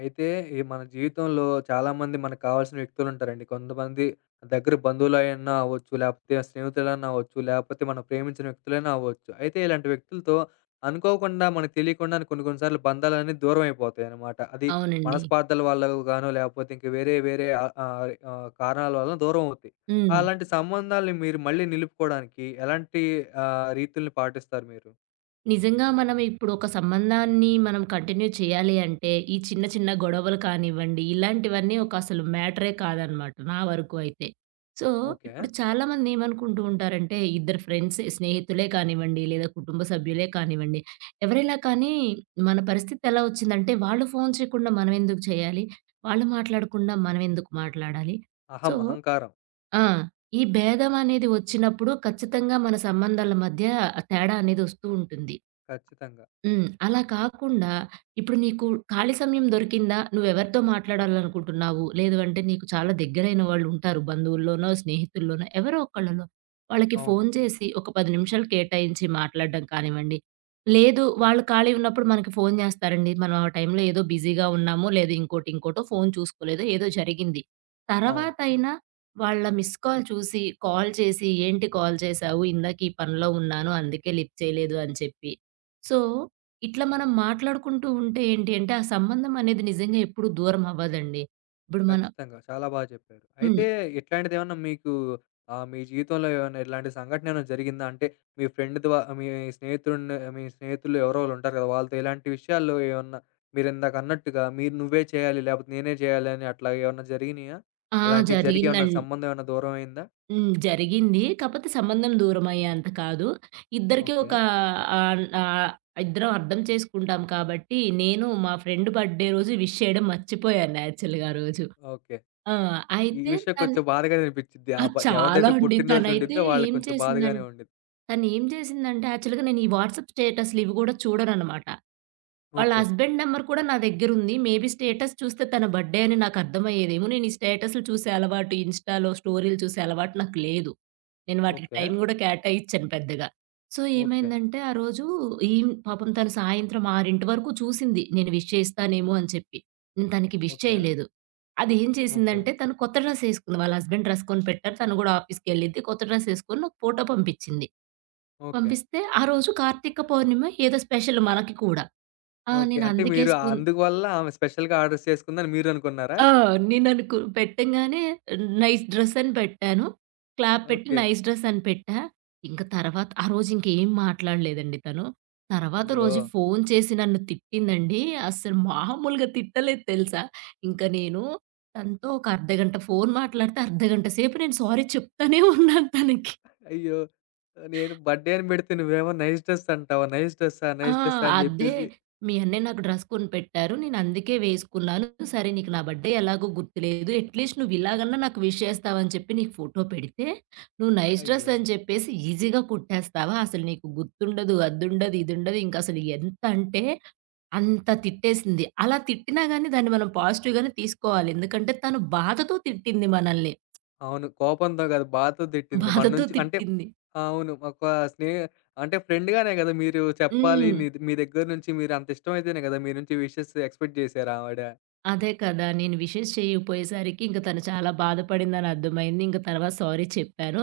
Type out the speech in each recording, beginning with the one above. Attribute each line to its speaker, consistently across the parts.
Speaker 1: అయితే ఈ మన జీవితంలో చాలామంది మనకు కావాల్సిన వ్యక్తులుంటారండి. కొంతమంది దగ్గర బంధువులైనా అవ్వచ్చు, లేకపోతే స్నేహితులైనా అవ్వచ్చు, లేకపోతే మనం ప్రేమించిన వ్యక్తులైనా అవ్వచ్చు. అయితే ఇలాంటి వ్యక్తులతో అనుకోకుండా మనకు తెలియకుండానే కొన్ని కొన్ని సార్లు బంధాలనేవి దూరమైపోతాయన్నమాట. అది
Speaker 2: అవునండి.
Speaker 1: మనస్పార్థాల వల్ల గానో, లేకపోతే ఇంక వేరే వేరే ఆహ్, ఆహ్, ఆహ్, కారణాల వలన దూరం అవుతాయి.
Speaker 2: హ్మ్.
Speaker 1: అలాంటి సంబంధాల్ని మీరు మళ్ళీ నిలుపుకోవడానికి ఎలాంటి రీతుల్ని పాటిస్తారు మీరు?
Speaker 2: నిజంగా మనం ఇప్పుడు ఒక సంబంధాన్ని మనం కంటిన్యూ చేయాలి అంటే, ఈ చిన్న చిన్న గొడవలు కానివ్వండి, ఇలాంటివన్నీ ఒక అసలు మ్యాటరే కాదనమాట నా వరకు అయితే. So,
Speaker 1: okay.
Speaker 2: ఇప్పుడు చాలామంది ఏమనుకుంటూ ఉంటారంటే, ఇద్దరు ఫ్రెండ్స్ స్నేహితులే కానివ్వండి, లేదా కుటుంబ సభ్యులే కానివ్వండి, ఎవరైనా కానీ మన పరిస్థితి ఎలా వచ్చిందంటే, వాళ్ళు ఫోన్ చేయకుండా మనమెందుకు చేయాలి? వాళ్ళు మాట్లాడకుండా మనమెందుకు మాట్లాడాలి?
Speaker 1: అహం,
Speaker 2: సో
Speaker 1: అహంకారం.
Speaker 2: ఆ! ఈ భేదం అనేది వచ్చినప్పుడు ఖచ్చితంగా మన సంబంధాల మధ్య తేడా అనేది వస్తూ ఉంటుంది.
Speaker 1: ఖచ్చితంగా.
Speaker 2: హ్మ్. అలా కాకుండా ఇప్పుడు నీకు ఖాళీ సమయం దొరికిందా? నువ్వెవరితో మాట్లాడాలనుకుంటున్నావు? లేదు అంటే నీకు చాలా దగ్గరైన వాళ్ళుంటారు. బంధువుల్లోనో, స్నేహితుల్లోనో ఎవరో ఒకళ్ళలో. వాళ్ళకి
Speaker 1: అవును.
Speaker 2: ఫోను చేసి ఒక 10 నిమిషాలు కేటాయించి మాట్లాడడం కానివ్వండి. లేదు వాళ్ళు ఖాళీ ఉన్నప్పుడు మనకి ఫోను చేస్తారండి. మనం ఆ టైంలో ఏదో బిజీగా ఉన్నామో, లేదు ఇంకోటో ఫోను చూసుకోలేదో ఏదో జరిగింది.
Speaker 1: అవును.
Speaker 2: తర్వాతైనా వాళ్ళ మిస్ కాల్ చూసి, కాల్ చేసి ఏంటి కాల్ చేశావు? ఇందాక ఈ పనిలో ఉన్నాను అందుకే లిఫ్ట్ చేయలేదు అని చెప్పి. సో ఇట్లా మనం మాట్లాడుకుంటూ ఉంటే ఏంటి అంటే, ఆ సంబంధం అనేది నిజంగా ఎప్పుడు దూరం అవ్వదండి. ఇప్పుడు మన
Speaker 1: ఖచ్చితంగా. చాలా బాగా చెప్పారు. అయితే
Speaker 2: హ్మ్.
Speaker 1: ఇట్లాంటిదేమన్నా మీకు మీ జీవితంలో ఏమన్నా ఇలాంటి సంఘటన ఏమైనా జరిగిందా? అంటే మీ ఫ్రెండ్ ద్వా మీ మీ స్నేహితులు ఎవరో ఒకళ్ళుంటారు కదా! వాళ్ళతో ఇలాంటి విషయాల్లో ఏమన్నా మీరిందాకన్నట్టుగా నువ్వే చేయాలి, లేపోతే నేనే చేయాలి అని అట్లా ఏమన్నా జరిగినియా?
Speaker 2: ఆ!
Speaker 1: అలాంటివి జరిగి ఏమన్నా
Speaker 2: జరిగిందం
Speaker 1: సంబంధం ఏమన్నా దూరమయిందా?
Speaker 2: హ్మ్. జరిగింది. కాపోతే సంబంధం దూరమయ్యేంత కాదు. ఇద్దరికీ
Speaker 1: ఓకే.
Speaker 2: ఒక ఆహ్, ఆహ్, ఇద్దరం అర్థం చేసుకుంటాం కాబట్టి, నేను మా ఫ్రెండ్ బర్త్‌డే రోజు విష్ చేయడం మర్చిపోయాను యాక్చువల్‌గా ఆ రోజు.
Speaker 1: ఓకే.
Speaker 2: ఆ!
Speaker 1: ఈ
Speaker 2: అయితే
Speaker 1: విషయం
Speaker 2: తను
Speaker 1: కొంచెం బాధగానే అనిపిచ్చిద్ది. ఆ
Speaker 2: ఆ!
Speaker 1: అబ్బాయి
Speaker 2: చాలా
Speaker 1: ఎవరిదైతే
Speaker 2: అండి.
Speaker 1: పుట్టినరోజు
Speaker 2: తనైతే
Speaker 1: ఉండిద్దో వాళ్ళకి
Speaker 2: ఏం
Speaker 1: కొంచెం
Speaker 2: చేసిందం
Speaker 1: బాధగానే ఉండిద్ది.
Speaker 2: తను ఏం చేసిందంటే యాక్చువల్‌గా నేను ఈ వాట్సాప్ స్టేటస్‌లు ఇవి గూడా చూడననమాట. వాళ్ళ
Speaker 1: ఓకే.
Speaker 2: హస్బెండ్ నంబర్ కూడా నా దగ్గరుంది. మేబీ స్టేటస్ చూస్తే తన బర్డే అని నాకర్థమయ్యేదేమో. నేను ఈ స్టేటస్‌లు చూసే అలవాటు, ఇన్‌స్టాలో స్టోరీలు చూసే అలవాటు నాకు లేదు. నేను వాటికి
Speaker 1: ఓకే.
Speaker 2: టైం గూడా కేటాయిచ్చను పెద్దగా. So,
Speaker 1: okay.
Speaker 2: ఏమైందంటే ఆ రోజు పాపం తను సాయంత్రం 6 వరకు చూసింది. నేను విష్ చేస్తానేమో అని చెప్పి. నేను తనకి విష్
Speaker 1: ఓకే.
Speaker 2: చేయలేదు. అది ఏం
Speaker 1: ఓకే.
Speaker 2: చేసిందంటే తను కొత్త డ్రెస్ ఏసుకుంది. వాళ్ళ హస్బెండ్ డ్రెస్ కొని పెట్టారు. తను గూడా ఆఫీస్‌కెళ్ళిద్ది. కొత్త డ్రెస్ ఏసుకొని నాకు ఫోటో పంపిచ్చింది.
Speaker 1: ఓకే.
Speaker 2: పంపిస్తే ఆ రోజు కార్తీక పౌర్ణిమ ఏదో స్పెషల్ మనకి కూడా. ఆ!
Speaker 1: ఓకే. అంటే
Speaker 2: నేనందుకే
Speaker 1: మీరు
Speaker 2: స్కూల్
Speaker 1: అందువల్ల ఆమె స్పెషల్‌గా ఆర్డర్స్ చేసుకుందని మీరనుకున్నారా?
Speaker 2: ఆ! పెట్టంగానే నైస్ డ్రెస్ అని పెట్టాను. క్లాప్ పెట్టి
Speaker 1: ఓకే.
Speaker 2: నైస్ డ్రెస్ అని పెట్టా. ఇంక తర్వాత ఆ రోజు ఇంకేం మాట్లాడలేదండి తను. తర్వాత
Speaker 1: అయ్యో!
Speaker 2: రోజు ఫోన్ చేసి నన్ను తిట్టిందండి. అస్సలు మామూలుగా తిట్టలేదు తెలుసా! ఇంక నేను తనతో ఒక అర్ధగంట ఫోన్ మాట్లాడితే అర్ధగంట సేపు నేను సారీ చెప్తానే ఉన్నాను తనకి.
Speaker 1: అయ్యో! నేను బర్త్‌డే అని పెడితే నువ్వేమో నైస్ డ్రెస్ అంటావా? నైస్ డ్రెస్సా?
Speaker 2: ఆ!
Speaker 1: నైస్ డ్రెస్సా? అని
Speaker 2: అదే.
Speaker 1: జెప్పేసి
Speaker 2: మీ అన్నయ్య నాకు డ్రెస్ కొనిపెట్టారు. నేనందుకే వేసుకున్నాను. సరే నీకు నా బర్త్‌డే ఎలాగో గుర్తులేదు. అట్‌లీస్ట్ నువ్వు ఇలాగన్నా నాకు విష్ చేస్తావని చెప్పి నీకు ఫోటో పెడితే, నువ్వు నైస్ డ్రెస్
Speaker 1: అయ్యో!
Speaker 2: అని చెప్పేసి ఈజీగా కుట్టేస్తావా? అసలు నీకు గుర్తుండదు, అదుండదు, ఇదుండదు. ఇంకసలు ఎంత అంటే అంత తిట్టేసింది. అలా తిట్టినా గాని దాన్ని మనం పాజిటివ్‌గానే తీసుకోవాలి. ఎందుకంటే తను బాధతో తిట్టింది మనల్ని.
Speaker 1: అవును. కోపంతో కాదు బాధతో తిట్టింది. మన
Speaker 2: బాధతో
Speaker 1: నుంచి అంటే
Speaker 2: తిట్టింది.
Speaker 1: అవును. ఒక స్నేహ అంటే ఫ్రెండ్‌గానే గదా! మీరు చెప్పాలి.
Speaker 2: హ్మ్.
Speaker 1: మీ దగ్గర నుంచి మీరు అంత ఇష్టమైతేనే గదా! మీ నుంచి విషెస్ ఎక్స్‌పెక్ట్ జేసారు ఆవిడ.
Speaker 2: అదే కదా! నేను విషెస్ చేయకపోయేసరికి ఇంక తను చాలా బాధపడిందని అర్థమైంది. ఇంక తర్వాత సారీ చెప్పాను.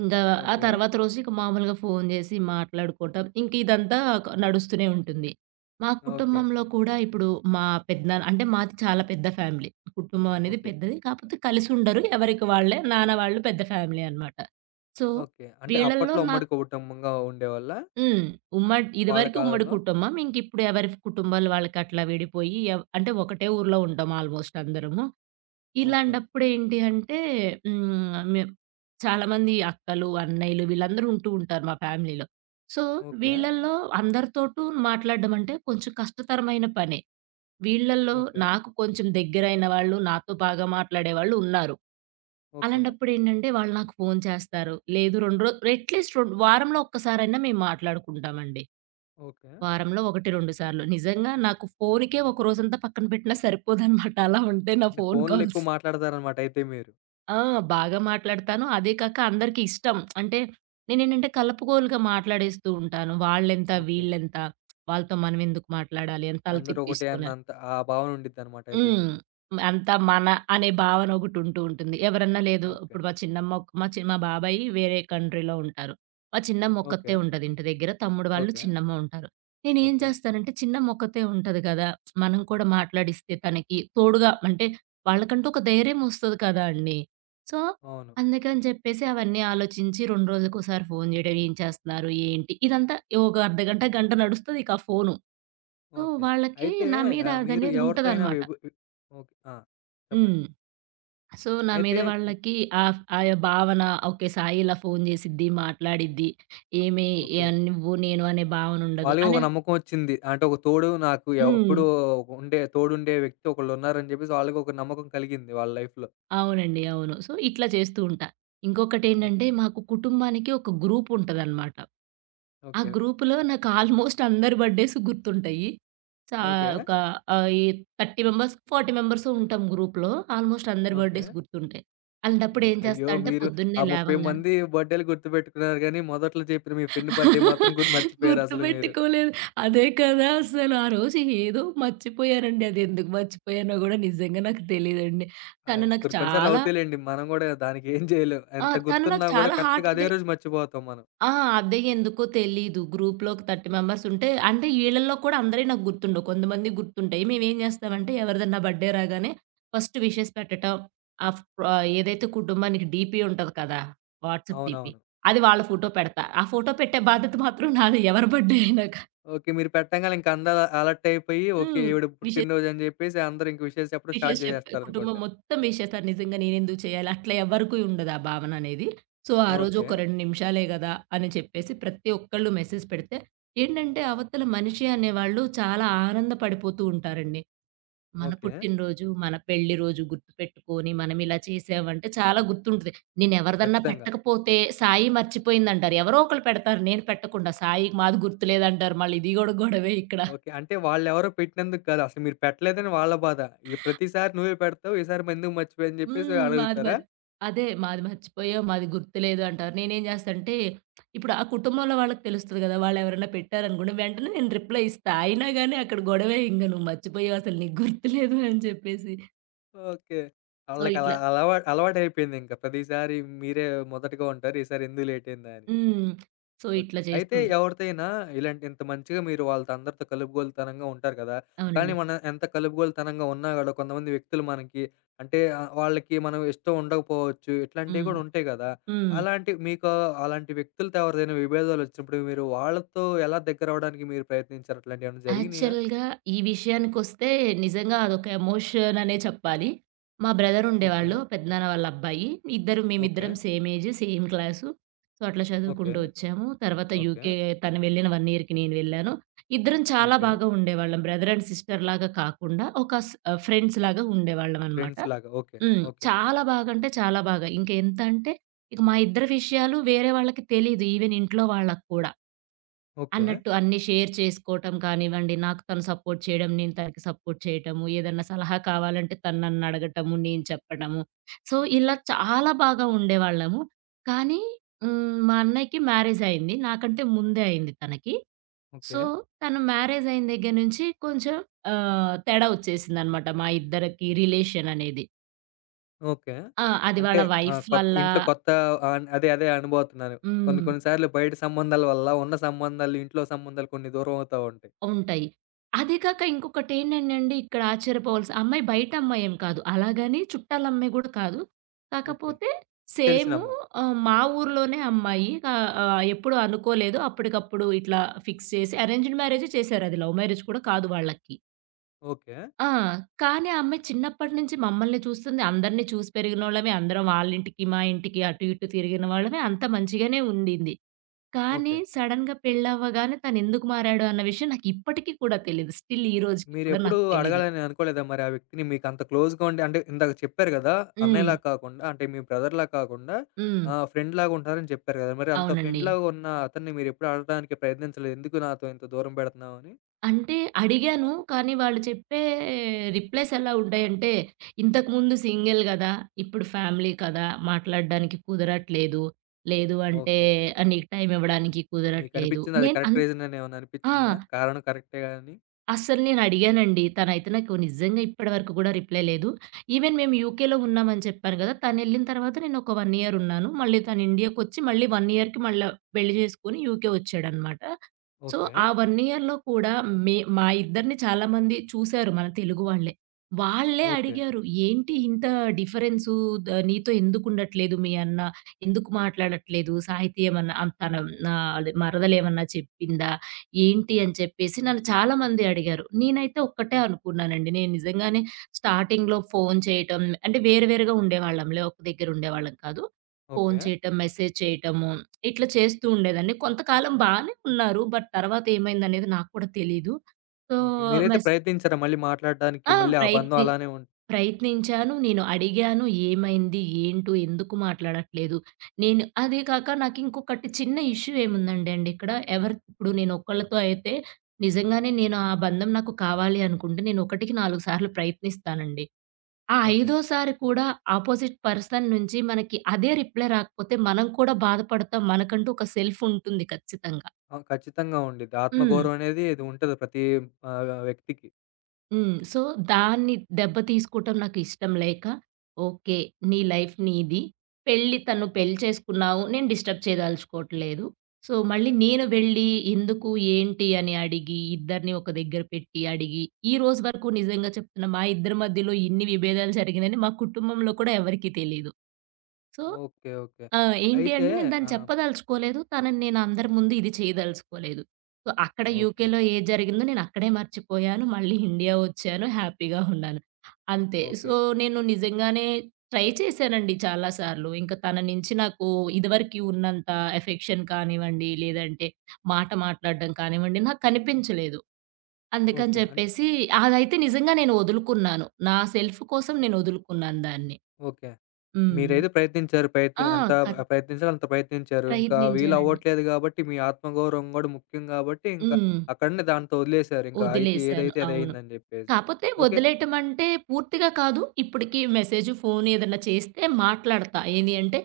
Speaker 2: ఇంగా ఆ
Speaker 1: ఓకే.
Speaker 2: తర్వాత రోజు ఇక మామూలుగా ఫోను జేసి మాట్లాడుకోవటం. ఇంక ఇదంతా క నడుస్తూనే ఉంటుంది. మా
Speaker 1: ఓకే.
Speaker 2: కుటుంబంలో కూడా ఇప్పుడు మా పెద్దనాన్న అంటే మాది చాలా పెద్ద ఫ్యామిలీ. కుటుంబం అనేది
Speaker 1: ఓకే.
Speaker 2: పెద్దది. కాకపోతే కలిసుండరు. ఎవరికి వాళ్ళే. నాన్న వాళ్ళు పెద్ద ఫ్యామిలీ అనమాట. So,
Speaker 1: okay. అంటే
Speaker 2: వీళ్ళల్లో
Speaker 1: అప్పట్లో ఉమ్మడి
Speaker 2: నాకు
Speaker 1: కుటుంబంగా ఉండేవాళ్ళా?
Speaker 2: హ్మ్. ఉమ్మడి
Speaker 1: వాళ్ళ
Speaker 2: ఇదివరకు ఉమ్మడి
Speaker 1: కాలంలో?
Speaker 2: కుటుంబం. ఇంకిప్పుడు ఎవరి కుటుంబాలు వాళ్ళకి అట్లా విడిపోయి అంటే ఒకటే ఊర్లో ఉంటాం ఆల్మోస్ట్ అందరము.
Speaker 1: ఓకే.
Speaker 2: ఇలాంటప్పుడేంటి అంటే హ్మ్. మేం చాలామంది అక్కలు, అన్నయ్యలు వీళ్ళందరూ ఉంటూ ఉంటారు మా ఫ్యామిలీలో. So,
Speaker 1: okay.
Speaker 2: వీళ్ళల్లో అందరితోటూ మాట్లాడడం అంటే కొంచెం కష్టతరమైన పనే. వీళ్ళల్లో
Speaker 1: ఓకే.
Speaker 2: నాకు కొంచెం దగ్గరైన వాళ్ళు, నాతో బాగా మాట్లాడేవాళ్ళు ఉన్నారు.
Speaker 1: ఓకే.
Speaker 2: అలాంటప్పుడేంటంటే వాళ్ళు నాకు ఫోను చేస్తారు. లేదు 2 రో అట్‌లీస్ట్ వారంలో ఒక్కసారైనా మేము మాట్లాడుకుంటామండి.
Speaker 1: ఓకే.
Speaker 2: వారంలో 1, 2 సార్లు. నిజంగా నాకు ఫోనుకే ఒక రోజంతా పక్కన పెట్టినా సరిపోదనమాట. అలా ఉంటాయి నా
Speaker 1: అంటే
Speaker 2: ఫోను
Speaker 1: ఫోనులెక్కువ
Speaker 2: కాల్స్.
Speaker 1: మాట్లాడతారనమాట అయితే మీరు.
Speaker 2: ఆ! బాగా మాట్లాడతాను. అదే కాక అందరికి ఇష్టం. అంటే నేనేంటంటే కలుపుగోలుగా మాట్లాడేస్తూ ఉంటాను. వాళ్ళెంత,
Speaker 1: ఓకే.
Speaker 2: వీళ్ళెంత, వాళ్ళతో మనమెందుకు మాట్లాడాలి అని తల
Speaker 1: అందరూ ఒకటే
Speaker 2: తిప్పేసుకొని
Speaker 1: అన్నంత ఆ భావన ఉండిద్దనమాట అయితే
Speaker 2: హ్మ్.
Speaker 1: మీకు.
Speaker 2: అంతా మన అనే భావన ఒకటుంటూ ఉంటుంది. ఎవరన్నా లేదు
Speaker 1: ఓకే.
Speaker 2: ఇప్పుడు మా చిన్నమ్మ ఒక్ మా చి మా బాబాయి వేరే కంట్రీలో ఉంటారు. మా చిన్నమ్మ
Speaker 1: ఓకే.
Speaker 2: ఒక్కతే ఉంటది ఇంటి దగ్గర. తమ్ముడు వాళ్ళు
Speaker 1: ఓకే.
Speaker 2: చిన్నమ్మ ఉంటారు. నేనేం
Speaker 1: ఓకే.
Speaker 2: చేస్తానంటే చిన్నమ్మ ఒక్కతే ఉంటది కదా! మనం కూడా మాట్లాడిస్తే తనకి తోడుగా అంటే వాళ్ళకంటూ ఒక ధైర్యం వస్తది కదా అండీ! సో,
Speaker 1: అవును.
Speaker 2: అందుకని చెప్పేసి అవన్నీ ఆలోచించి 2 రోజులకోసారి ఫోను చేయడం, ఏం చేస్తున్నారు? ఏంటి? ఇదంతా ఒక అర్ధగంట, గంట నడుస్తది ఇక ఆ ఫోను. So,
Speaker 1: okay.
Speaker 2: వాళ్ళకి
Speaker 1: అయితే
Speaker 2: నా మీద
Speaker 1: మీరు
Speaker 2: అదనేది
Speaker 1: ఎవరితో అయినా
Speaker 2: ఉంటదనమాట.
Speaker 1: విభ వి ఓకే. ఆ!
Speaker 2: హ్మ్.
Speaker 1: చెప్పండి.
Speaker 2: సో, నా
Speaker 1: అయితే
Speaker 2: మీద
Speaker 1: హ్మ్.
Speaker 2: వాళ్ళకి ఆ యొక్క భావన ఓకే. సాయి ఇలా ఫోను చేసిద్ది, మాట్లాడిద్ది. ఏమి
Speaker 1: ఓకే.
Speaker 2: నువ్వు, నేను అనే భావన ఉండదు.
Speaker 1: వాళ్ళకి ఒక
Speaker 2: అనే
Speaker 1: నమ్మకం వచ్చింది. అంటే ఒక తోడు నాకు
Speaker 2: హ్మ్.
Speaker 1: ఎప్పుడూ తోడుండే వ్యక్తి ఒకళ్ళున్నారని జెప్పేసి వాళ్ళకి ఒక నమ్మకం కలిగింది వాళ్ళ లైఫ్‌లో.
Speaker 2: అవునండి. అవును. సో, ఇట్లా చేస్తూ ఉంటా. ఇంకొకటేంటంటే
Speaker 1: ఓకే.
Speaker 2: మాకు కుటుంబానికి ఒక గ్రూప్ ఉంటదనమాట. ఆ
Speaker 1: ఓకే.
Speaker 2: గ్రూప్‌లో నాకు ఆల్మోస్ట్ అందరి బర్త్‌డేస్ గుర్తుంటాయి. So
Speaker 1: okay.
Speaker 2: ఒక ఈ 30 మెంబర్స్, 40 మెంబర్సో ఉంటాం గ్రూప్‌లో. ఆల్మోస్ట్ అందరి
Speaker 1: ఓకే.
Speaker 2: బర్త్‌డేస్ గుర్తుంటాయి. అలాంటప్పుడు ఏం చేస్తా
Speaker 1: అయ్యో!
Speaker 2: అంటే
Speaker 1: మీరు ఆ
Speaker 2: పొద్దున్నే
Speaker 1: 30
Speaker 2: లేవంగానే
Speaker 1: మంది బర్త్‌డే‌లు గుర్తుపెట్టుకున్నారు గానీ, మొదట్లో చెప్పిన మీ ఫ్రెండ్ బర్త్‌డే మాత్రం మర్చిపోయారసలు మీరు.
Speaker 2: గుర్తుపెట్టుకోలేదు. అదే కదా అసలు. ఆ రోజు ఏదో మర్చిపోయానండి. అది ఎందుకు మర్చిపోయానో గూడా నిజంగా నాకు తెలీదండి. తను
Speaker 1: అది
Speaker 2: నాకు
Speaker 1: కొన్ని కొన్ని సార్లు
Speaker 2: చాలా
Speaker 1: అవుతాయిలెండి. మనం గూడా దానికేం చేయలేం.
Speaker 2: ఆ!
Speaker 1: ఎంత
Speaker 2: తను నాకు
Speaker 1: గుర్తున్నా గూడా
Speaker 2: చాలా
Speaker 1: కరెక్ట్‌గా అదే
Speaker 2: హార్ట్‌ది
Speaker 1: రోజు మర్చిపోతాం మనం.
Speaker 2: ఆ! అదే ఎందుకో తెలీదు. గ్రూప్‌లో ఒక 30 మెంబర్స్ ఉంటే అంటే ఈళ్ళల్లో కూడా అందరియి నాకు గుర్తుండవు. కొంతమందియి గుర్తుంటాయి. మేమేం జేస్తామంటే ఎవరిదన్నా బర్త్‌డే రాగానే ఫస్ట్ విషెస్ పెట్టటం. ఆఫ్ ఏదైతే కుటుంబానికి డీపీ ఉంటది కదా! WhatsApp DP.
Speaker 1: అవునవును.
Speaker 2: అది వాళ్ళ ఫోటో పెడతా. ఆ ఫోటో పెట్టే బాధ్యత మాత్రం నాది ఎవరి బర్త్‌డే అయినా
Speaker 1: ఓకే. మీరు పెట్టంగానే ఇంక అందరూ అలర్ట్ అయిపోయి, ఓకే
Speaker 2: హ్మ్.
Speaker 1: ఈవిడ
Speaker 2: విషెస్,
Speaker 1: పుట్టినరోజు అని జెప్పేసి అందరూ ఇంక విషెస్ చెప్పడం స్టార్ట్
Speaker 2: విషెస్ చెప్ కుటుంబం
Speaker 1: జేసేస్తారనుకుంటా.
Speaker 2: మొత్తం విషేసారు నిజంగా నేనెందుకు చేయాలి? అట్లా ఎవరికీ ఉండదు ఆ భావన అనేది. సో, ఆ రోజు
Speaker 1: ఓకే.
Speaker 2: ఒక 2 నిమిషాలే గదా! అని చెప్పేసి ప్రతి ఒక్కళ్ళు మెసేజ్ పెడితే ఏంటంటే అవతల మనిషి అనేవాళ్ళు చాలా ఆనందపడిపోతూ ఉంటారండి. మన
Speaker 1: ఓకే.
Speaker 2: పుట్టినరోజు, మన పెళ్లి రోజు గుర్తుపెట్టుకొని మనం ఇలా చేసామంటే చాలా గుర్తుంటది. నేను ఎవరిదన్నా
Speaker 1: ఖచ్చితంగా.
Speaker 2: పెట్టకపోతే సాయి మర్చిపోయిందంటారు. ఎవరో ఒకళ్ళు పెడతారు నేను పెట్టకుండా. సాయికి మాది గుర్తులేదంటారు. మళ్ళీ ఇది గూడా గొడవే ఇక్కడ.
Speaker 1: ఓకే. అంటే వాళ్ళెవరో పెట్టినందుకు కాదు. అసలు మీరు పెట్టలేదని వాళ్ళ బాధ. ఈ ప్రతిసారి నువ్వే పెడతావు. ఈసారి ఎందుకు మర్చిపోయావు అని జెప్పేసి
Speaker 2: హ్మ్. మాది మ
Speaker 1: అడుగుతారా?
Speaker 2: అదే. మాది మర్చిపోయాం, మాది గుర్తులేదు అంటారు. నేనేం జేస్తా అంటే, ఇప్పుడు ఆ కుటుంబంలో వాళ్ళకి తెలుస్తది గదా! వాళ్ళెవరైనా పెట్టారనుకోండి, వెంటనే నేను రిప్లై ఇస్తా. అయినా గాని అక్కడ గొడవే ఇంగ నువ్వు మర్చిపోయావు అసలు నీకు గుర్తులేదు అని చెప్పేసి.
Speaker 1: ఓకే.
Speaker 2: సో,
Speaker 1: ఆళ్ళకలా
Speaker 2: ఇట్లా
Speaker 1: అలవాటయిపోయిందింక. ప్రతిసారి మీరే మొదటగా ఉంటారు. ఈసారి ఎందుకు లేటయిందా అని.
Speaker 2: హ్మ్. So,
Speaker 1: okay.
Speaker 2: ఇట్లా చేస్తూ
Speaker 1: అయితే
Speaker 2: ఉంటా.
Speaker 1: ఎవరితైనా ఇలాంటి ఇంత మంచిగా మీరు వాళ్ళతో అందరితో కలుపుగోలుతనంగా ఉంటారు కదా! కానీ
Speaker 2: అవునండి.
Speaker 1: మనం ఎంత కలుపుగోలుతనంగా ఉన్నా గూడా కొంతమంది వ్యక్తులు మనకి అంటే వాళ్ళకి మనం ఇష్టం ఉండకపోవచ్చు. ఇట్లాంటివి
Speaker 2: హ్మ్.
Speaker 1: కూడా ఉంటాయి గదా!
Speaker 2: హ్మ్.
Speaker 1: అలాంటి మీకు అలాంటి వ్యక్తులతో ఎవరిదైనా విభేదాలొచ్చినప్పుడు మీరు వాళ్ళతో ఎలా దగ్గరవ్వడానికి మీరు ప్రయత్నించారు? అట్లాంటియేమన్నా జరిగినియా?
Speaker 2: యాక్చువల్‌గా ఈ విషయానికొస్తే నిజంగా అదొక ఎమోషన్ అనే చెప్పాలి. మా బ్రదర్
Speaker 1: ఓకే.
Speaker 2: ఉండేవాళ్ళు పెద్దనాన్న వాళ్ళ అబ్బాయి.
Speaker 1: ఓకే.
Speaker 2: మేమిద్దరం same age, same class. So, అట్లా
Speaker 1: ఓకే.
Speaker 2: చదువుకుంటూ వచ్చాము. తర్వాత
Speaker 1: ఓకే.
Speaker 2: యూకే తను వెళ్ళిన 1 ఇయర్‌కి నేను వెళ్ళాను. ఇద్దరం చాలా
Speaker 1: ఓకే.
Speaker 2: బాగా ఉండేవాళ్ళం. బ్రదర్ అండ్ సిస్టర్ లాగా కాకుండా ఒక ఫ్రెండ్స్ లాగా ఉండేవాళ్ళం అనమాట.
Speaker 1: ఫ్రెండ్స్‌లాగా. ఓకే.
Speaker 2: హ్మ్.
Speaker 1: ఓకే.
Speaker 2: చాలా బాగా అంటే చాలా బాగా. ఇంక ఎంత అంటే ఇక మా ఇద్దరి విషయాలు వేరే వాళ్ళకి తెలీదు. ఈవెన్ ఇంట్లో వాళ్ళకి కూడా.
Speaker 1: ఓకే.
Speaker 2: అన్నట్టు అన్నీ షేర్ చేసుకోవటం కానివ్వండి, నాకు తను సపోర్ట్ చేయడం, నేను తనకి సపోర్ట్ చేయటము, ఏదన్నా సలహా కావాలంటే తను నన్నడగటము, నేను చెప్పడము. సో, ఇలా చాలా బాగా ఉండేవాళ్ళము. కానీ హ్మ్, మా అన్నయ్యకి మ్యారేజ్ అయింది. నాకంటే ముందే అయింది తనకి.
Speaker 1: ఓకే.
Speaker 2: సో, తను మ్యారేజ్ అయిన దగ్గర నుంచి కొంచెం తేడా వచ్చేసిందనమాట మా ఇద్దరికి రిలేషన్ అనేది.
Speaker 1: ఓకే.
Speaker 2: ఆ! అది
Speaker 1: అంటే
Speaker 2: వాళ్ళ వైఫ్
Speaker 1: కొత్త
Speaker 2: వల్ల
Speaker 1: ఇంట్లో కొత్త అదే అదే అనుబోతున్నాను. కొన్ని
Speaker 2: హ్మ్.
Speaker 1: కొన్ని సార్లు బయట సంబంధాల వల్ల ఉన్న సంబంధాలు, ఇంట్లో సంబంధాలు కొన్ని దూరం అవుతా ఉంటాయి.
Speaker 2: ఉంటాయి. అదే కాక ఇంకొకటేంటండండి ఇక్కడ ఆశ్చర్యపోవాల్సిన ఆ అమ్మాయి బయట అమ్మాయేం కాదు. అలాగని చుట్టాలమ్మాయి గూడా కాదు.
Speaker 1: ఓకే.
Speaker 2: కాకపోతే
Speaker 1: తెలిసిన
Speaker 2: సేము
Speaker 1: అమ్మాయి.
Speaker 2: మా ఊర్లోనే అమ్మాయి. ఆహ్, ఆహ్, ఎప్పుడు అనుకోలేదు. అప్పటికప్పుడు ఇట్లా ఫిక్స్ చేసి అరేంజ్డ్ మ్యారేజే చేశారు. అది లవ్ మ్యారేజ్ కూడా కాదు వాళ్ళకి.
Speaker 1: ఓకే.
Speaker 2: ఆ! కానీ ఆ అమ్మాయి చిన్నప్పటి నుంచి మమ్మల్ని చూస్తుంది. అందరిని చూసి పెరిగినోళ్ళమే. అందరం వాళ్ళింటికి, మా ఇంటికి అటు ఇటు తిరిగిన వాళ్ళమే. అంతా మంచిగానే ఉండింది. కానీ
Speaker 1: ఓకే.
Speaker 2: సడెన్‌గా పెళ్లవ్వగానే తనెందుకు మారాడు అన్న విషయం నాకిప్పటికి కూడా తెలీదు. స్టిల్ ఈ రోజుకి కూడా
Speaker 1: మీరెప్పుడూ
Speaker 2: నాకు తెలీదు.
Speaker 1: అడగాలని అనుకోలేదా మరి ఆ వ్యక్తిని మీకంత క్లోజ్‌గా ఉండి అంటే ఇందాక చెప్పారు గదా!
Speaker 2: హ్మ్.
Speaker 1: అన్నయ్యలా కాకుండా అంటే మీ బ్రదర్‌లా కాకుండా
Speaker 2: హ్మ్.
Speaker 1: ఫ్రెండ్‌లాగా ఉంటారని చెప్పారు గదా! మరి అంత
Speaker 2: అవునండి.
Speaker 1: ఫ్రెండ్‌లాగా ఉన్న అతన్ని మీరెప్పుడు అడగడానికి ప్రయత్నించలేదు. ఎందుకు నాతో ఇంత దూరం పెడుతున్నావు అని?
Speaker 2: అంటే అడిగాను. కానీ వాళ్ళు చెప్పే రిప్లైస్ ఎలా ఉంటాయంటే, "ఇంతకుముందు సింగిల్ గదా! ఇప్పుడు ఫ్యామిలీ కదా! మాట్లాడడానికి కుదరట్లేదు. లేదు అంటే
Speaker 1: ఓకే.
Speaker 2: నీకు టైం ఇవ్వడానికి కుదరట్లేదు."
Speaker 1: మీకనిపిచ్చిందా అది
Speaker 2: నేను
Speaker 1: కరెక్ట్
Speaker 2: అన్
Speaker 1: రీజననేమన్నా
Speaker 2: ఆ!
Speaker 1: అనిపిచ్చిందా? కారణం కరెక్టేగా అని?
Speaker 2: అస్సలు నేనడిగానండి. తనైతే నాకు నిజంగా ఇప్పటి వరకు గూడా రిప్లై లేదు. ఈవెన్ మేము యూకేలో ఉన్నామని చెప్పాను గదా! తనెళ్ళిన తర్వాత నేను ఒక 1 ఇయర్ ఉన్నాను. మళ్ళీ తను ఇండియాకొచ్చి మళ్ళీ 1 ఇయర్‌కి మళ్ళా పెళ్లి జేసుకొని యూకే వచ్చాడనమాట. So,
Speaker 1: okay.
Speaker 2: ఆ 1 ఇయర్‌లో కూడా మా ఇద్దరిని చాలామంది చూసారు మన తెలుగు వాళ్ళే. వాళ్ళే
Speaker 1: ఓకే.
Speaker 2: అడిగారు. "ఏంటి ఇంత డిఫరెన్సు నీతో ఎందుకుండట్లేదు మీ అన్న? ఎందుకు మాట్లాడట్లేదు? సాహితీ ఏమన్నా తన నా అదే మరదలేమన్నా చెప్పిందా?" ఏంటి అని చెప్పేసి నన్ను చాలామంది అడిగారు. నేనైతే ఒక్కటే అనుకున్నానండి. నేను నిజంగానే స్టార్టింగ్‌లో ఫోన్ చేయటం అంటే వేరుగా ఉండేవాళ్ళంలే. ఒక దగ్గర ఉండేవాళ్ళం కాదు. Phone
Speaker 1: okay.
Speaker 2: చేయటం, మెసేజ్ చేయటము ఇట్లా చేస్తూ ఉండేదాన్ని. కొంతకాలం బానే ఉన్నారు. బట్ తర్వాత ఏమైందనేది నాకు కూడా తెలీదు. So,
Speaker 1: okay. మీరైతే
Speaker 2: మెస్
Speaker 1: ప్రయత్నించారా మళ్ళీ మాట్లాడడానికి?
Speaker 2: ఆ!
Speaker 1: మళ్ళీ ఆ బంధం
Speaker 2: ప్రయత్ని
Speaker 1: అలానే ఉం
Speaker 2: ప్రయత్నించాను. నేను అడిగాను, ఏమైంది? ఏంటో? ఎందుకు మాట్లాడట్లేదు? నేను అదే కాక నాకింకొకటి చిన్న ఇష్యూ ఏముందండి అండి ఇక్కడ, ఎవరి ఇప్పుడు నేనొక్కళ్ళతో అయితే నిజంగానే నేను ఆ బంధం నాకు కావాలి అనుకుంటే నేను 1కి 4 సార్లు ప్రయత్నిస్తానండి. ఆ
Speaker 1: ఓకే.
Speaker 2: ఐదోసారి కూడా ఆపోజిట్ పర్సన్ నుంచి మనకి అదే రిప్లై రాకపోతే మనం కూడా బాధపడతాం. మనకంటూ ఒక సెల్ఫ్ ఉంటుంది ఖచ్చితంగా.
Speaker 1: ఆ! ఖచ్చితంగా ఉండిద్ది.
Speaker 2: హ్మ్.
Speaker 1: ఆత్మగౌరవం అనేది ఇది ఉంటది ప్రతి వ్యక్తికి.
Speaker 2: హ్మ్. సో, దాన్ని దెబ్బ తీసుకోవటం నాకిష్టం లేక, ఓకే. నీ లైఫ్ నీది. తను పెళ్లి చేసుకున్నావు. నేను డిస్టర్బ్ చేయదలుచుకోవట్లేదు. సో, మళ్ళీ
Speaker 1: హ్మ్.
Speaker 2: నేను వెళ్ళి ఎందుకు, ఏంటి అని అడిగి, ఇద్దరిని ఒక దగ్గర పెట్టి అడిగి, ఈ రోజు వరకు నిజంగా చెప్తున్నా మా ఇద్దరి మధ్యలో ఇన్ని విభేదాలు జరిగినని మా కుటుంబంలో కూడా ఎవరికీ తెలీదు. So
Speaker 1: okay. ఓకే.
Speaker 2: ఆ! ఏంటి
Speaker 1: అయితే
Speaker 2: అంటే నేను దాన్ని
Speaker 1: ఆహ్,
Speaker 2: చెప్పదలుచుకోలేదు. తనని నేను అందరి ముందు ఇది చేయదలుచుకోలేదు. సో, అక్కడ
Speaker 1: ఓకే.
Speaker 2: యూకేలో ఏది జరిగిందో నేను అక్కడే మర్చిపోయాను. మళ్ళీ ఇండియా వచ్చాను. హ్యాపీగా ఉన్నాను. అంతే.
Speaker 1: ఓకే.
Speaker 2: సో, నేను నిజంగానే ట్రై చేశానండి చాలా సార్లు. ఇంక తన నుంచి నాకు ఇదివరకి ఉన్నంత ఎఫెక్షన్ కానివ్వండి, లేదంటే మాట మాట్లాడడం కానివ్వండి నాకు కనిపించలేదు. అందుకని
Speaker 1: ఓకే. అంటే
Speaker 2: చెప్పేసి అదైతే నిజంగా నేను వదులుకున్నాను. నా సెల్ఫ్ కోసం నేను వదులుకున్నాను దాన్ని.
Speaker 1: ఓకే.
Speaker 2: హ్మ్.
Speaker 1: మీరైతే ప్రయత్నించారు.
Speaker 2: ఆ!
Speaker 1: ఎంత
Speaker 2: కట్
Speaker 1: ప్రయత్నించాలో అంత ప్రయత్నించారు. ఇంకా
Speaker 2: ప్రయత్నించానండి.
Speaker 1: వీలవ్వట్లేదు గాబట్టి, మీ ఆత్మగౌరవం గూడా ముఖ్యం గాబట్టి, ఇంకా
Speaker 2: హ్మ్.
Speaker 1: అక్కడనే దాంతో వదిలేసారు. ఇంకా అయితే
Speaker 2: వదిలేశాను.
Speaker 1: ఏదైతే
Speaker 2: అవును.
Speaker 1: అదయిందని జెప్పేసి.
Speaker 2: కాపోతే
Speaker 1: ఓకే.
Speaker 2: వదిలేయటం అంటే పూర్తిగా కాదు. ఇప్పటికి మెసేజ్, ఫోను ఏదన్నా చేస్తే మాట్లాడతా. ఏది అంటే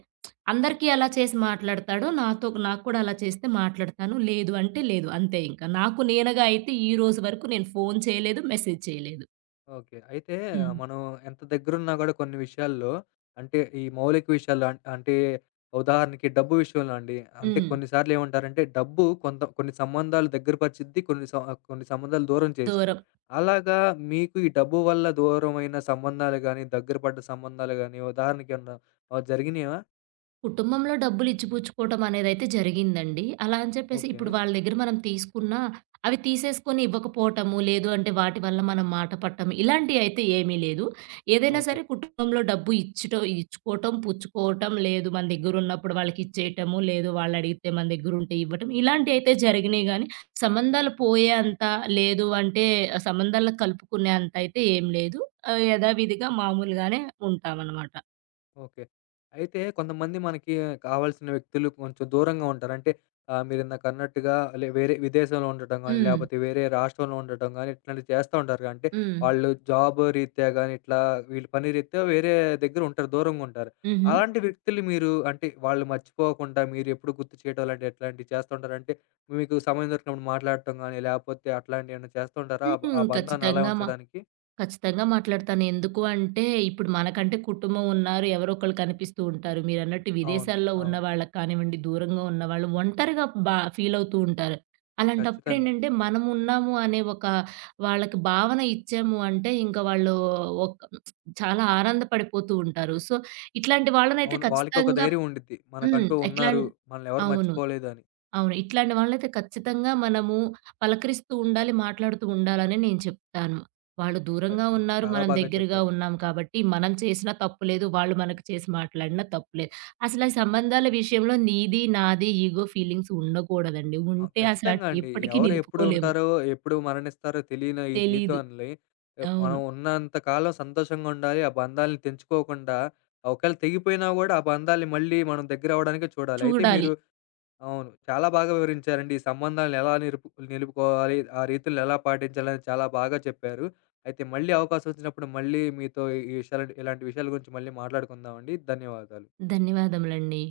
Speaker 2: అందరికీ ఎలా చేసి మాట్లాడతాడో నాతో నాకు కూడా అలా చేస్తే మాట్లాడతాను. లేదు అంటే లేదు. అంతే ఇంకా. నాకు నేనుగా అయితే ఈ రోజు వరకు నేను ఫోను చేయలేదు. మెసేజ్ చేయలేదు.
Speaker 1: ఓకే. అయితే ఆ,
Speaker 2: హ్మ్.
Speaker 1: మనం ఎంత దగ్గరున్నా గూడా కొన్ని విషయాల్లో అంటే ఈ మౌలిక విషయాల్లో అంటే ఉదాహరణకి డబ్బు విషయంలో అండి. అంటే
Speaker 2: హ్మ్.
Speaker 1: కొన్నిసార్లు ఏమంటారంటే డబ్బు కొన్ని సంబంధాలు దగ్గర పరిచిద్ది. కొన్ని సంబంధాలు దూరం చేసిద్ది.
Speaker 2: దూరం.
Speaker 1: అలాగా మీకు ఈ డబ్బు వల్ల దూరమైన సంబంధాలు గాని, దగ్గర పడ్డ సంబంధాలు గాని ఉదాహరణకేమన్నా జరిగినాయా?
Speaker 2: కుటుంబంలో డబ్బులు ఇచ్చిపుచ్చుకోవటం అనేదైతే జరిగిందండి. అలా అని చెప్పేసి
Speaker 1: ఓకే.
Speaker 2: ఇప్పుడు వాళ్ళ దగ్గర మనం తీసుకున్నా, అవి తీసేసుకొని ఇవ్వకపోవటము, లేదు అంటే వాటి వల్ల మనం మాట పడటం ఇలాంటియైతే ఏమీ లేదు. ఏదైనా
Speaker 1: ఓకే.
Speaker 2: సరే కుటుంబంలో డబ్బు ఇచ్చటం ఇచ్చుకోవటం, పుచ్చుకోవటం, లేదు మన దగ్గరున్నప్పుడు వాళ్ళకిచ్చేయటము, లేదు వాళ్ళడిగితే మన దగ్గరుంటే ఇవ్వటం ఇలాంటియైతే జరిగినియి గానీ, సంబంధాలు పోయేంత, లేదు అంటే సంబంధాల్లో కలుపుకునే అంత అయితే ఏం లేదు. యథావిధిగా మామూలుగానే ఉంటామనమాట.
Speaker 1: ఓకే. అయితే కొంతమంది మనకి కావాల్సిన వ్యక్తులు కొంచెం దూరంగా ఉంటారు. అంటే మీరిందాకన్నట్టుగా వేరే విదేశంలో ఉండటం గానీ,
Speaker 2: హ్మ్.
Speaker 1: లేపోతే వేరే రాష్ట్రంలో ఉండటం గానీ, ఇట్లాంటివి చేస్తా ఉంటారుగా. అంటే
Speaker 2: హ్మ్.
Speaker 1: వాళ్ళు జాబ్ రీత్యా గానీ, ఇట్లా వీళ్ళు పని రీత్యా వేరే దగ్గర ఉంటారు. దూరంగా ఉంటారు.
Speaker 2: హుహు.
Speaker 1: అలాంటి వ్యక్తులు మీరు అంటే వాళ్ళు మర్చిపోకుండా మీరెప్పుడు గుర్తు చేయడం అలాంటివి ఎట్లాంటివి చేస్తూ ఉంటారు? అంటే మీకు సమయం దొరికినప్పుడు మాట్లాడటం గానీ, లేపోతే అట్లాంటియేమన్నా చేస్తూ ఉంటారా?
Speaker 2: హ్మ్.
Speaker 1: ఆ బంధాన్ని అలా ఉంచడానికి?
Speaker 2: ఖచ్చితంగా మాట్లాడతాను. ఎందుకు అంటే, ఇప్పుడు మనకంటే కుటుంబం ఉన్నారు. ఎవరో ఒకళ్ళు కనిపిస్తూ ఉంటారు. మీరన్నట్టు
Speaker 1: అవును.
Speaker 2: విదేశాల్లో ఉన్న
Speaker 1: అవును.
Speaker 2: వాళ్ళకి కానివ్వండి, దూరంగా ఉన్నవాళ్ళు ఒంటరిగా ఫీల్ అవుతూ ఉంటారు.
Speaker 1: ఖచ్చితంగా.
Speaker 2: అలాంటప్పుడేంటంటే, మనం ఉన్నాము అనే ఒక వాళ్ళకి భావన ఇచ్చాము అంటే, ఇంక వాళ్ళు ఒక చాలా ఆనందపడిపోతూ ఉంటారు. సో, ఇట్లాంటి వాళ్ళనైతే
Speaker 1: అవును. వాళ్ళకొక
Speaker 2: ఖచ్చితంగా
Speaker 1: ధైర్యం ఉండిద్ది.
Speaker 2: హ్మ్.
Speaker 1: మనకంటూ
Speaker 2: ఇట్లాం
Speaker 1: ఉన్నారు. మనల్నెవరు
Speaker 2: అవును.
Speaker 1: మర్చిపోలేదని.
Speaker 2: అవును. ఇట్లాంటి వాళ్ళనైతే ఖచ్చితంగా మనము పలకరిస్తూ ఉండాలి, మాట్లాడుతూ ఉండాలని నేను చెప్తాను. వాళ్ళు దూరంగా ఉన్నారు,
Speaker 1: చాలా
Speaker 2: మనం
Speaker 1: బాగా
Speaker 2: దగ్గరగా
Speaker 1: చెప్పారండి.
Speaker 2: ఉన్నాం కాబట్టి మనం చేసినా తప్పు లేదు, వాళ్ళు మనకు చేసి మాట్లాడినా తప్పు లేదు. అసల ఈ సంబంధాల విషయంలో నీది, నాది ఈగో ఫీలింగ్స్ ఉండకూడదండి.
Speaker 1: ఆ!
Speaker 2: ఉంటే అసలు
Speaker 1: ఖచ్చితంగా
Speaker 2: ఆటిని
Speaker 1: అండి.
Speaker 2: ఎప్పటికీ
Speaker 1: ఎవరు ఎప్పుడు
Speaker 2: నిలుపుకోలేము.
Speaker 1: ఉంటారో, ఎప్పుడు మరణిస్తారో తెలియని ఈ
Speaker 2: తెలీదు.
Speaker 1: జీవితంలో మనం
Speaker 2: అవును.
Speaker 1: ఉన్నంత కాలం సంతోషంగా ఉండాలి. ఆ బంధాలను తెంచుకోకుండా, ఒకవేళ తెగిపోయినా గూడా ఆ బంధాల్ని మళ్ళీ మనం దగ్గరవ్వడానికే చూడాలి. అయితే
Speaker 2: చూడాలి.
Speaker 1: మీరు అవును. చాలా బాగా వివరించారండి. ఈ సంబంధాలను ఎలా నిలుపుకోవాలి, ఆ రీతులను ఎలా పాటించాలని చాలా బాగా చెప్పారు. అయితే మళ్ళీ అవకాశం వచ్చినప్పుడు మళ్ళీ మీతో ఈ ఈ విషయాలు ఇలాంటి విషయాల గురించి మళ్ళీ మాట్లాడుకుందామండి. ధన్యవాదాలు.
Speaker 2: ధన్యవాదములండి.